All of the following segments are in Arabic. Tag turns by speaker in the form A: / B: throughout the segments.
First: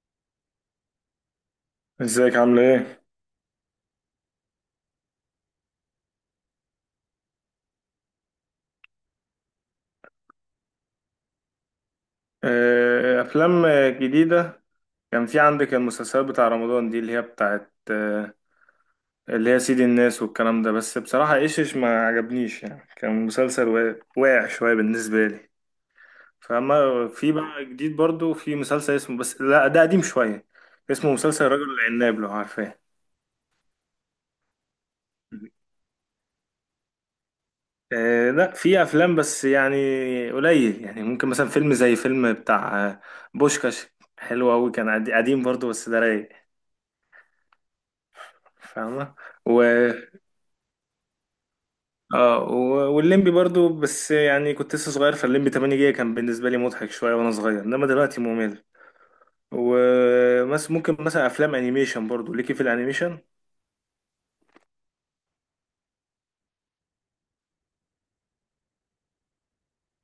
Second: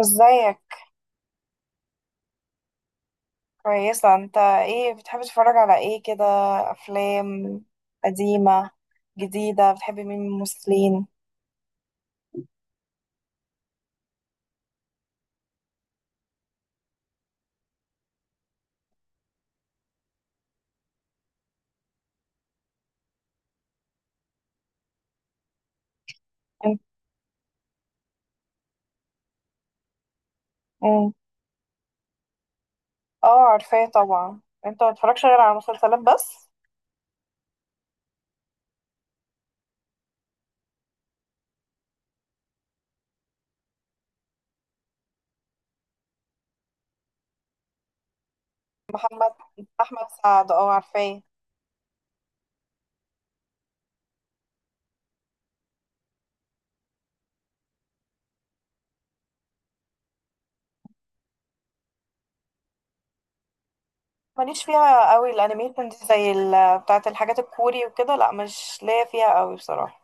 A: ازيك؟
B: ازيك عاملة ايه؟
A: كويسة. انت ايه بتحب تتفرج على ايه كده؟ افلام قديمة، جديدة؟ بتحب مين من الممثلين؟
B: آه، أفلام، جديدة. كان في عندك المسلسلات بتاع رمضان دي اللي هي بتاعت اللي هي سيد الناس والكلام ده، بس بصراحة ايش ما عجبنيش، يعني كان مسلسل واقع شوية بالنسبة لي.
A: انت-
B: فأما في بقى جديد برضو في مسلسل اسمه، بس لا، ده قديم شوية،
A: مم.
B: اسمه مسلسل الرجل العناب، لو عارفاه.
A: اه، عارفاه طبعا. انت ما بتتفرجش غير على مسلسلات بس؟
B: آه، لا، في أفلام بس يعني قليل، يعني ممكن مثلا فيلم زي فيلم بتاع بوشكاش، حلو أوي، كان قديم برضو، بس ده رايق، فاهمة؟
A: محمد
B: و
A: احمد سعد، اه عارفاه.
B: والليمبي برضو، بس يعني كنت لسه صغير، فالليمبي 8 جيجا كان بالنسبة لي مضحك شوية وانا صغير، انما دلوقتي ممل. ومس ممكن مثلا افلام انيميشن، برضو ليكي في الانيميشن؟
A: ماليش فيها قوي الانيميشن دي، زي بتاعه الحاجات الكوري وكده. لا مش ليا فيها قوي بصراحه.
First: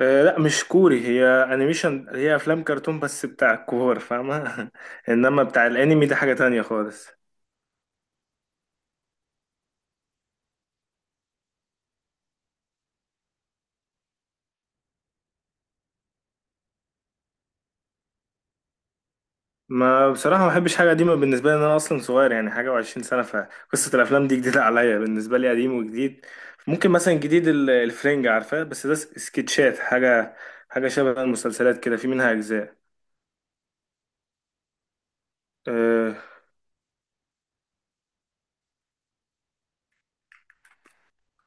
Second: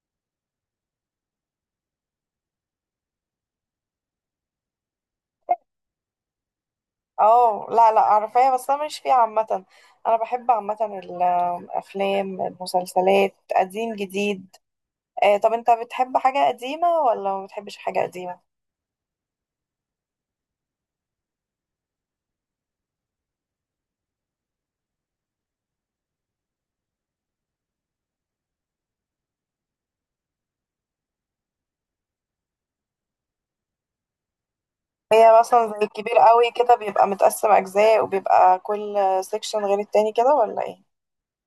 B: آه، لا، مش كوري هي، انيميشن هي افلام كرتون بس بتاع الكور، فاهمة؟ انما بتاع الانمي ده حاجة تانية خالص.
A: اه لا لا، عارفاها بس انا ماليش فيها عامه. انا بحب عامه الافلام، المسلسلات، قديم جديد. طب انت بتحب حاجه قديمه ولا ما بتحبش حاجه قديمه؟
B: ما بصراحة ما بحبش حاجة قديمة، بالنسبة لي إن أنا أصلا صغير يعني، حاجة وعشرين سنة، فقصة الأفلام دي جديدة عليا، بالنسبة لي قديم وجديد. ممكن مثلا جديد الفرنجة، عارفاه؟ بس ده سكتشات، حاجة شبه المسلسلات كده، في منها أجزاء.
A: هي مثلا زي
B: أه
A: الكبير قوي كده بيبقى متقسم اجزاء، وبيبقى كل سيكشن غير التاني كده ولا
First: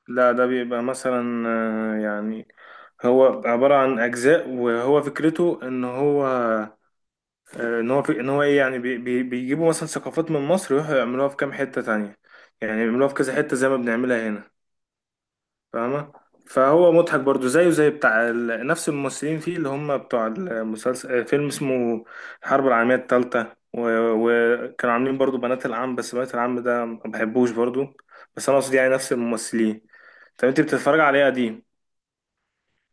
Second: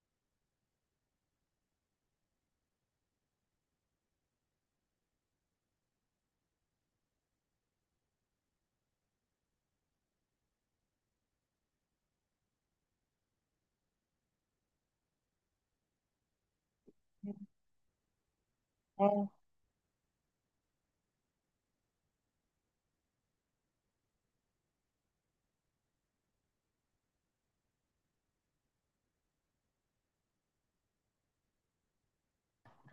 B: لا، ده بيبقى مثلا يعني هو عبارة عن أجزاء، وهو فكرته إن هو إن هو في، إن هو إيه يعني، بي بي بيجيبوا مثلا ثقافات من مصر ويروحوا يعملوها في كام حتة تانية، يعني يعملوها في كذا حتة زي ما بنعملها هنا، فاهمة؟ فهو مضحك برضو، زيه زي بتاع نفس
A: ايه؟
B: الممثلين فيه اللي هم بتوع المسلسل، فيلم اسمه الحرب العالمية التالتة، و... وكانوا عاملين برضو بنات العم، بس بنات العم ده ما بحبوش برضو، بس انا قصدي يعني نفس الممثلين. طب انت بتتفرج على ايه قديم؟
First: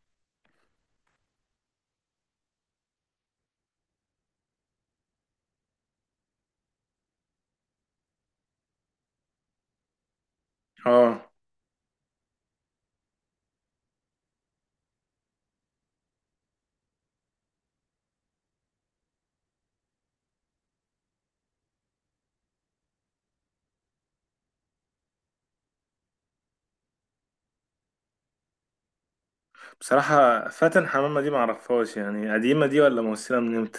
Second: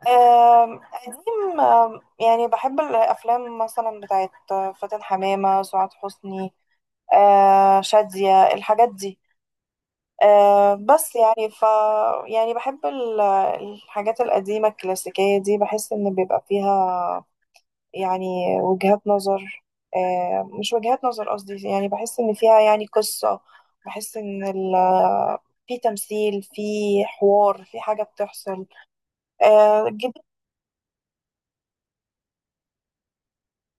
A: قديم، يعني بحب الأفلام مثلا بتاعت فاتن حمامة، سعاد حسني، شادية، الحاجات دي، آه، بس
B: اه،
A: يعني ف يعني بحب الحاجات القديمة الكلاسيكية دي. بحس إن بيبقى فيها يعني وجهات نظر، مش وجهات نظر قصدي، يعني بحس إن فيها يعني قصة. بحس إن في تمثيل، في حوار، في حاجة بتحصل، الجديد
B: بصراحة فاتن حمامة دي معرفهاش، يعني قديمة دي، ولا ممثلة من امتى؟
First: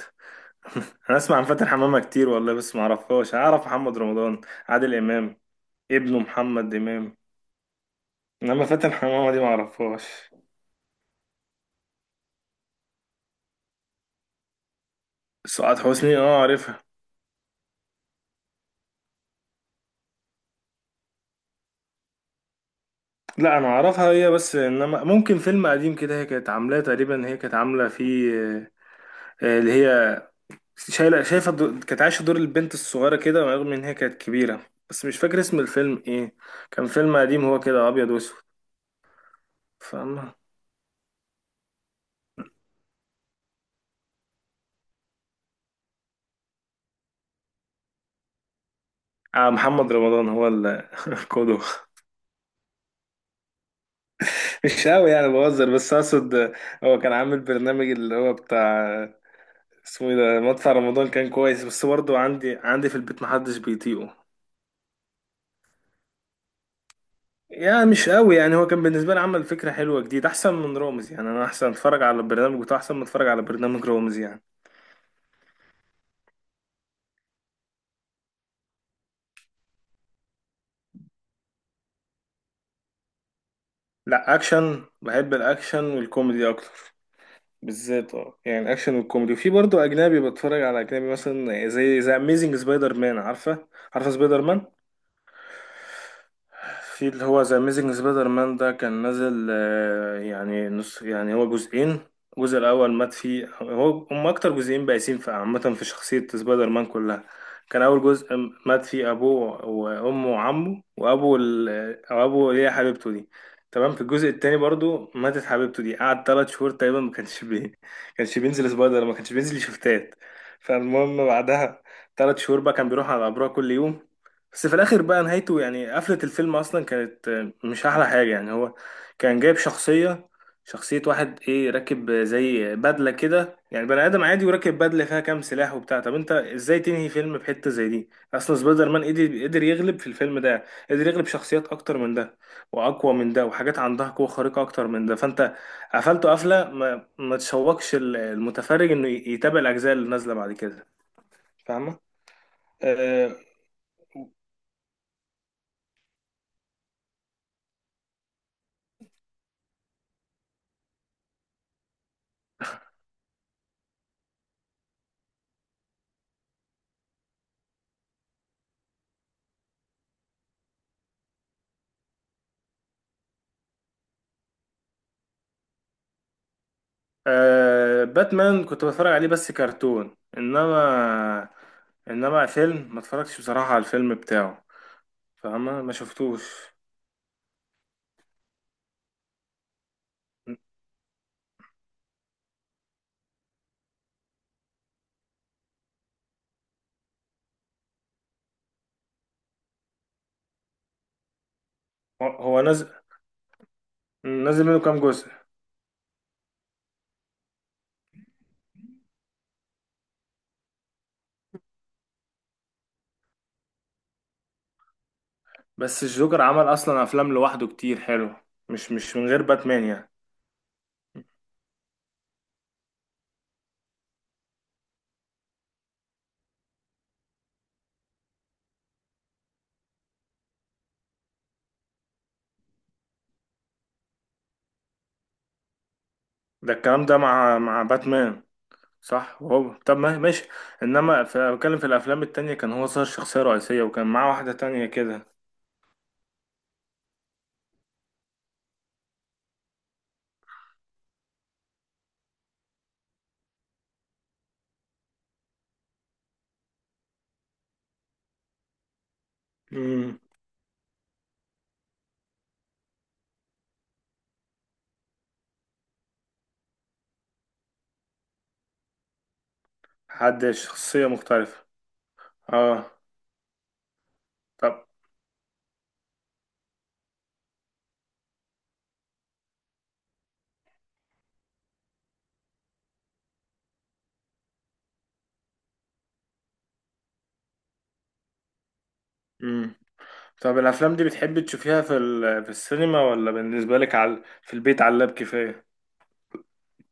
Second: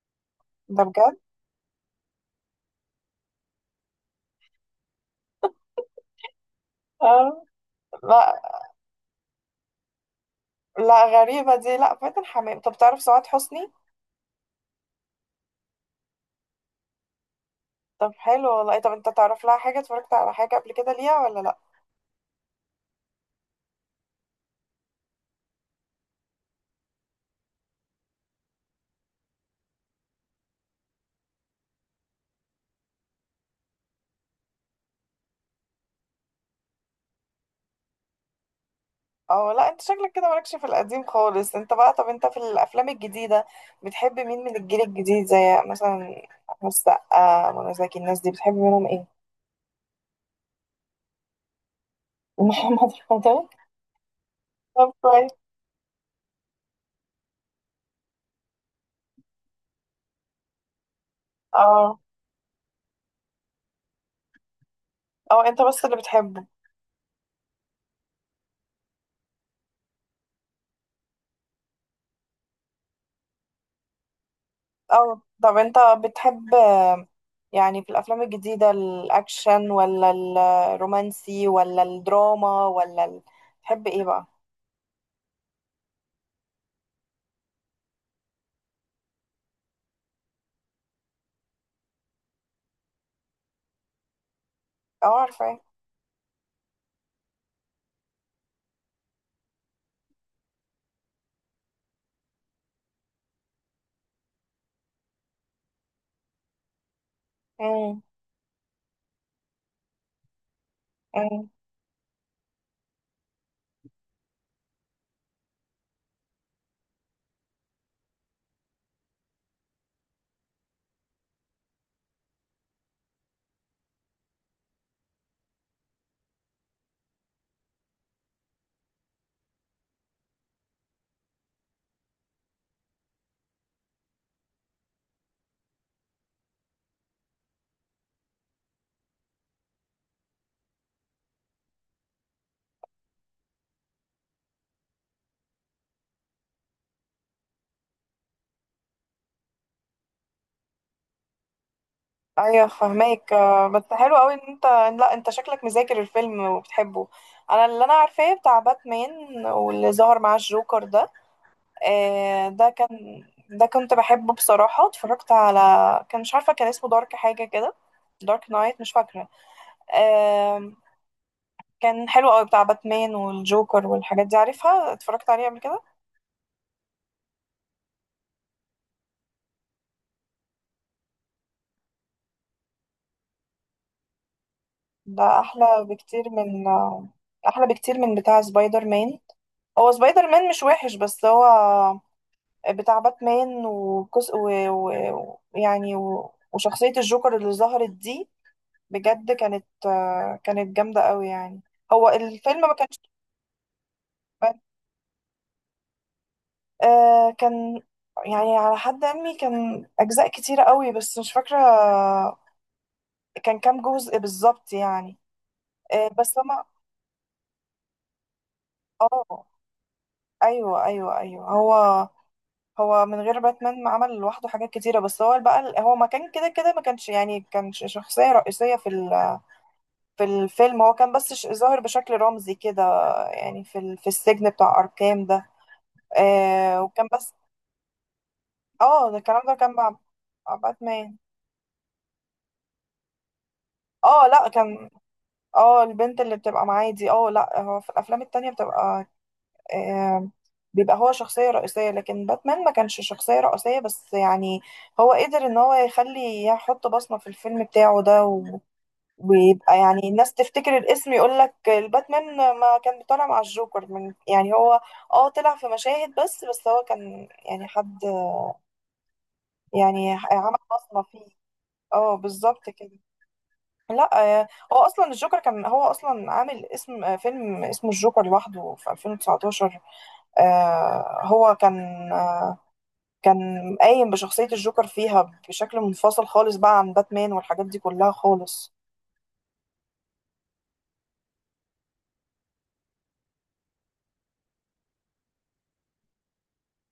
A: ده.
B: انا اسمع عن فاتن حمامة كتير والله، بس معرفهاش، اعرف محمد رمضان، عادل امام، ابنه محمد امام،
A: بجد؟ لا.
B: انما فاتن حمامة دي معرفهاش.
A: لا، غريبة دي، لا فاتن حمام. طب تعرف سعاد حسني؟
B: سعاد حسني اه عارفها.
A: طب حلو والله. طب انت تعرف لها حاجة، اتفرجت على حاجة قبل كده ليها ولا لا؟
B: لا، انا اعرفها هي بس، انما ممكن فيلم قديم كده هي كانت عاملاه تقريبا، هي كانت عامله فيه اللي هي شايفه كانت عايشه دور البنت الصغيره كده، رغم ان هي كانت كبيره، بس مش فاكر اسم الفيلم ايه، كان فيلم قديم هو كده ابيض واسود،
A: اه لا، انت شكلك كده
B: فاهمه؟
A: مالكش في القديم خالص انت بقى. طب انت في الافلام الجديدة بتحب مين من الجيل الجديد، زي مثلا احمد السقا، منى زكي، الناس دي بتحب منهم ايه؟
B: آه، محمد رمضان هو القدوة.
A: محمد رمضان؟
B: مش
A: طب
B: قوي يعني،
A: كويس.
B: بهزر، بس اقصد هو كان عامل برنامج اللي هو بتاع اسمه ايه ده، مدفع رمضان، كان كويس، بس
A: اه
B: برضه عندي في البيت محدش بيطيقه،
A: اه، انت بس اللي بتحبه.
B: يعني مش قوي يعني. هو كان بالنسبة لي عمل فكرة حلوة جديد، أحسن من رامز يعني، أنا أحسن أتفرج على البرنامج بتاعه أحسن ما أتفرج على برنامج رامز يعني.
A: اه طب انت بتحب يعني، في الافلام الجديده، الاكشن ولا الرومانسي ولا الدراما ولا ال...؟ بتحب ايه بقى؟
B: لا، أكشن، بحب الأكشن والكوميدي أكتر، بالذات اه يعني الأكشن والكوميدي، وفي برضه أجنبي، بتفرج على أجنبي مثلا زي أميزنج سبايدر مان، عارفة؟ عارفة سبايدر مان؟
A: اه عارفه.
B: في اللي هو ذا اميزنج سبايدر مان ده كان نازل يعني نص، يعني هو جزئين. الجزء الاول مات فيه هو، هم اكتر جزئين بائسين في عامه في شخصيه سبايدر مان كلها. كان
A: امم.
B: اول جزء مات فيه ابوه وامه وعمه وابو
A: امم.
B: او ابو اللي هي حبيبته دي. تمام، في الجزء التاني برضو ماتت حبيبته دي، قعد 3 شهور تقريبا ما كانش ما كانش بينزل شفتات، فالمهم بعدها 3 شهور بقى كان بيروح على قبرها كل يوم. بس في الاخر بقى نهايته، يعني قفلة الفيلم اصلا كانت مش احلى حاجة يعني. هو كان جايب شخصية واحد راكب زي بدلة كده، يعني بني ادم عادي وراكب بدلة فيها كام سلاح وبتاع. طب انت ازاي تنهي فيلم بحتة زي دي؟ اصلا سبايدر مان قدر يغلب في الفيلم ده، قدر يغلب شخصيات اكتر من ده واقوى من ده، وحاجات عندها قوة خارقة اكتر من ده، فانت قفلته قفلة ما تشوقش المتفرج انه يتابع الاجزاء اللي نازلة بعد كده، فاهمة؟
A: ايوه فهماك،
B: آه،
A: بس حلو قوي ان انت... لا انت شكلك مذاكر الفيلم وبتحبه. انا اللي انا عارفاه بتاع باتمان واللي ظهر معاه الجوكر ده، آه، ده كان ده كنت بحبه بصراحه، اتفرجت على... كان مش عارفه كان اسمه دارك حاجه كده. دارك نايت مش فاكره؟ كان حلو قوي بتاع باتمان والجوكر والحاجات دي، عارفها، اتفرجت عليه قبل كده.
B: آه، باتمان كنت بتفرج عليه بس كرتون، انما انما فيلم ما اتفرجتش بصراحة على الفيلم بتاعه،
A: ده احلى
B: فاهمة؟ ما
A: بكتير
B: شفتوش.
A: من... احلى بكتير من بتاع سبايدر مان. هو سبايدر مان مش وحش، بس هو بتاع باتمان وكس، و... و... يعني و... وشخصية الجوكر اللي ظهرت دي بجد كانت... كانت جامدة قوي يعني. هو
B: هو
A: الفيلم
B: هو
A: ما
B: نازل
A: كانش،
B: نازل منه كام جزء؟
A: آه، كان يعني على حد علمي كان أجزاء كتيرة قوي، بس مش فاكرة كان كام جزء بالظبط يعني.
B: بس
A: بس
B: الجوكر عمل
A: لما...
B: اصلا افلام لوحده كتير حلو، مش من غير
A: اه
B: باتمان يعني.
A: ايوه ايوه ايوه. هو من غير باتمان ما عمل لوحده حاجات كتيره، بس هو بقى، هو ما كان كده كده، ما كانش يعني، كان شخصيه رئيسيه في في الفيلم. هو كان بس ظاهر بشكل رمزي كده، يعني في في السجن بتاع اركام ده.
B: ده
A: آه،
B: الكلام
A: وكان
B: ده
A: بس...
B: مع باتمان،
A: اه ده الكلام
B: صح.
A: ده كان
B: وهو طب ما ماشي،
A: مع باتمان.
B: انما بتكلم في الافلام التانية كان هو صار شخصية رئيسية، وكان
A: اه
B: معاه
A: لا
B: واحدة تانية
A: كان،
B: كده.
A: اه البنت اللي بتبقى معاه دي، اه لا هو في الافلام التانية بتبقى آه، بيبقى هو شخصية رئيسية، لكن باتمان ما كانش شخصية رئيسية، بس يعني هو قدر ان هو يخلي، يحط بصمة في الفيلم بتاعه ده ويبقى يعني
B: امم.
A: الناس تفتكر الاسم يقول لك الباتمان. ما كان بيطلع مع الجوكر من، يعني هو اه طلع في مشاهد بس، هو كان يعني حد، يعني
B: حد
A: عمل بصمة
B: شخصية
A: فيه.
B: مختلفة.
A: اه بالظبط
B: اه،
A: كده. لا هو
B: طب
A: اصلا الجوكر كان هو اصلا عامل اسم، فيلم اسمه الجوكر لوحده في 2019. هو كان قايم بشخصية الجوكر فيها بشكل منفصل خالص بقى عن باتمان والحاجات دي كلها خالص.
B: طب الافلام دي بتحبي تشوفيها في السينما، ولا بالنسبه لك على في البيت على اللاب كفايه؟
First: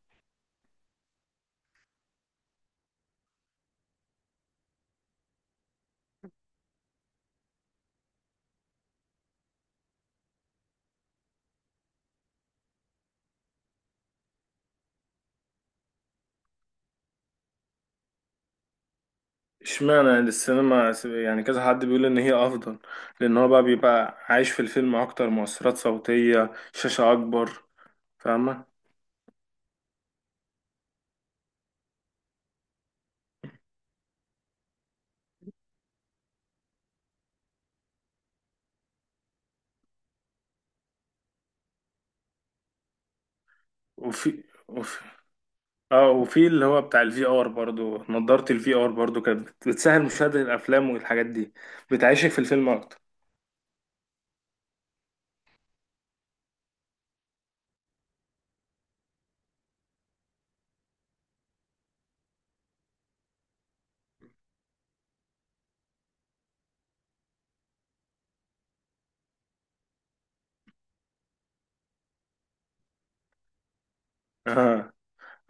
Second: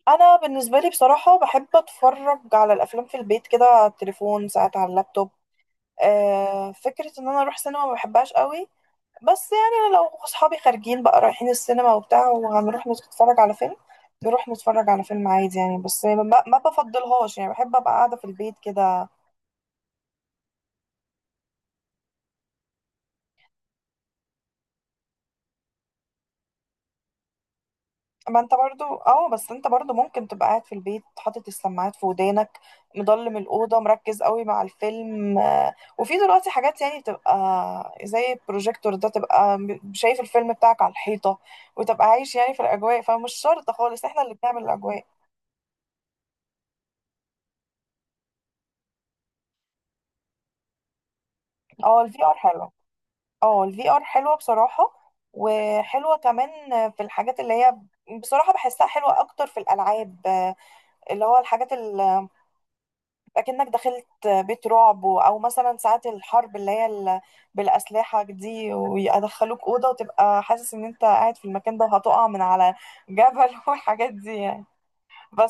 A: أنا بالنسبة لي بصراحة بحب أتفرج على الأفلام في البيت كده، على التليفون ساعات، على اللابتوب. آه، فكرة إن أنا أروح سينما ما بحبهاش قوي. بس يعني لو أصحابي خارجين بقى رايحين السينما وبتاع، وهنروح نتفرج على فيلم، نروح نتفرج على فيلم عادي يعني، بس ما بفضلهاش يعني، بحب أبقى قاعدة في البيت كده.
B: اشمعنى يعني السينما يعني كذا حد بيقول ان هي افضل، لان هو بقى بيبقى عايش في الفيلم اكتر، مؤثرات صوتيه، شاشه اكبر،
A: ما انت
B: فاهمه؟
A: برضو، اه بس انت برضو ممكن تبقى قاعد في البيت، حاطط السماعات في ودانك، مضلم الأوضة، مركز قوي مع الفيلم. وفي دلوقتي حاجات يعني بتبقى زي البروجيكتور ده، تبقى شايف الفيلم بتاعك على الحيطة، وتبقى عايش يعني في الأجواء، فمش شرط خالص، احنا اللي
B: وفي
A: بنعمل
B: وفي
A: الأجواء.
B: اه وفي اللي هو بتاع الفي ار برضو، نضاره الفي ار برضو كانت بتسهل مشاهده الافلام والحاجات دي،
A: اه الفي
B: بتعيشك
A: ار
B: في الفيلم
A: حلو.
B: اكتر.
A: اه الفي ار حلوة بصراحة، وحلوة كمان في الحاجات اللي هي، بصراحة بحسها حلوة أكتر في الألعاب. اللي هو الحاجات اكنك دخلت بيت رعب او مثلا ساعات الحرب اللي هي بالاسلحه دي، ويدخلوك اوضه وتبقى حاسس ان انت قاعد في المكان ده، وهتقع من على جبل والحاجات دي يعني.
B: اه،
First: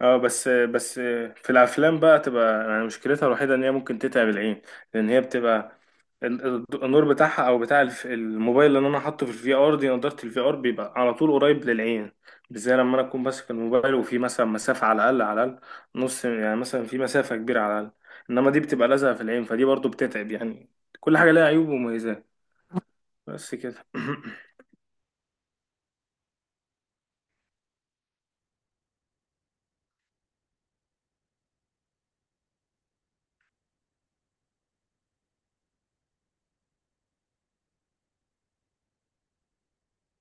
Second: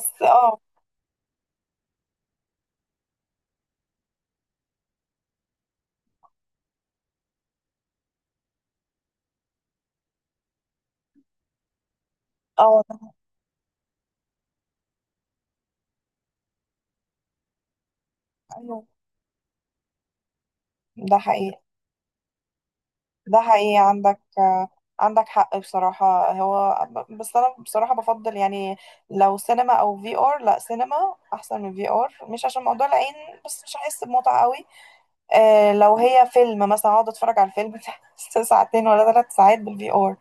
B: اه، بس
A: اه،
B: بس، في الافلام بقى تبقى يعني مشكلتها الوحيده ان هي ممكن تتعب العين، لان هي بتبقى النور بتاعها او بتاع الموبايل اللي انا حاطه في الفي ار دي، نضاره الفي ار بيبقى على طول قريب للعين، بالذات لما
A: اه
B: انا اكون ماسك الموبايل وفي مثلا مسافه، على الاقل على الاقل نص، يعني مثلا في مسافه كبيره على الاقل، انما دي بتبقى لازقه في العين، فدي برضو بتتعب يعني،
A: ده حقيقي، ده
B: كل حاجه لها
A: حقيقي،
B: عيوب ومميزات،
A: ده
B: بس
A: حقيقي.
B: كده.
A: عندك عندك حق بصراحة. هو بس أنا بصراحة بفضل يعني، لو سينما أو في ار، لا سينما أحسن من في ار، مش عشان موضوع العين بس، مش هحس بمتعة قوي لو هي فيلم مثلا، اقعد اتفرج على الفيلم ده ساعتين ولا 3 ساعات بالفي ار؟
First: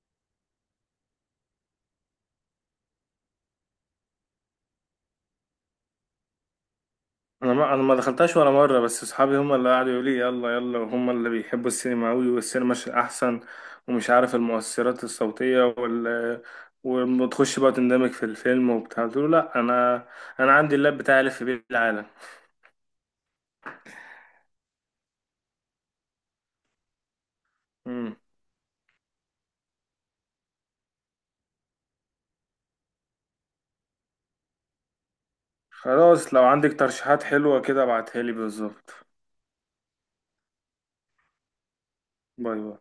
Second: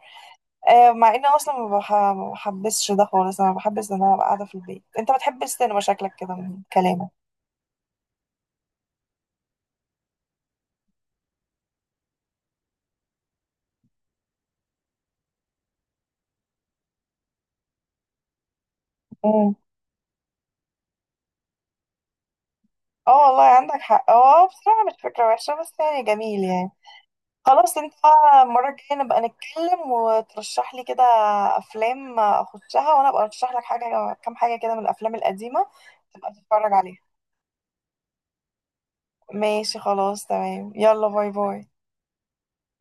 A: آه، مع ان أنا اصلا ما بحبسش ده خالص، انا بحبس ان انا ابقى قاعده في البيت. انت بتحب السينما شكلك كده من كلامك.
B: انا ما دخلتهاش ولا مره، بس اصحابي هم اللي قعدوا يقولوا لي يلا يلا، وهم اللي بيحبوا السينما قوي، والسينما احسن، ومش عارف المؤثرات الصوتيه وتخش بقى تندمج في الفيلم وبتاع، قلت له
A: مم.
B: لا، انا عندي اللاب بتاعي الف بيه العالم.
A: اه والله عندك حق، اه بصراحه مش فكره وحشه، بس يعني جميل يعني. خلاص، انت
B: مم.
A: بقى المره الجايه نبقى نتكلم وترشح لي كده افلام اخشها، وانا ابقى ارشح لك حاجه، كام حاجه كده من الافلام القديمه، تبقى
B: خلاص، لو
A: تتفرج
B: عندك
A: عليها.
B: ترشيحات حلوه كده ابعتها لي بالظبط.
A: ماشي خلاص، تمام. يلا باي باي.
B: باي باي.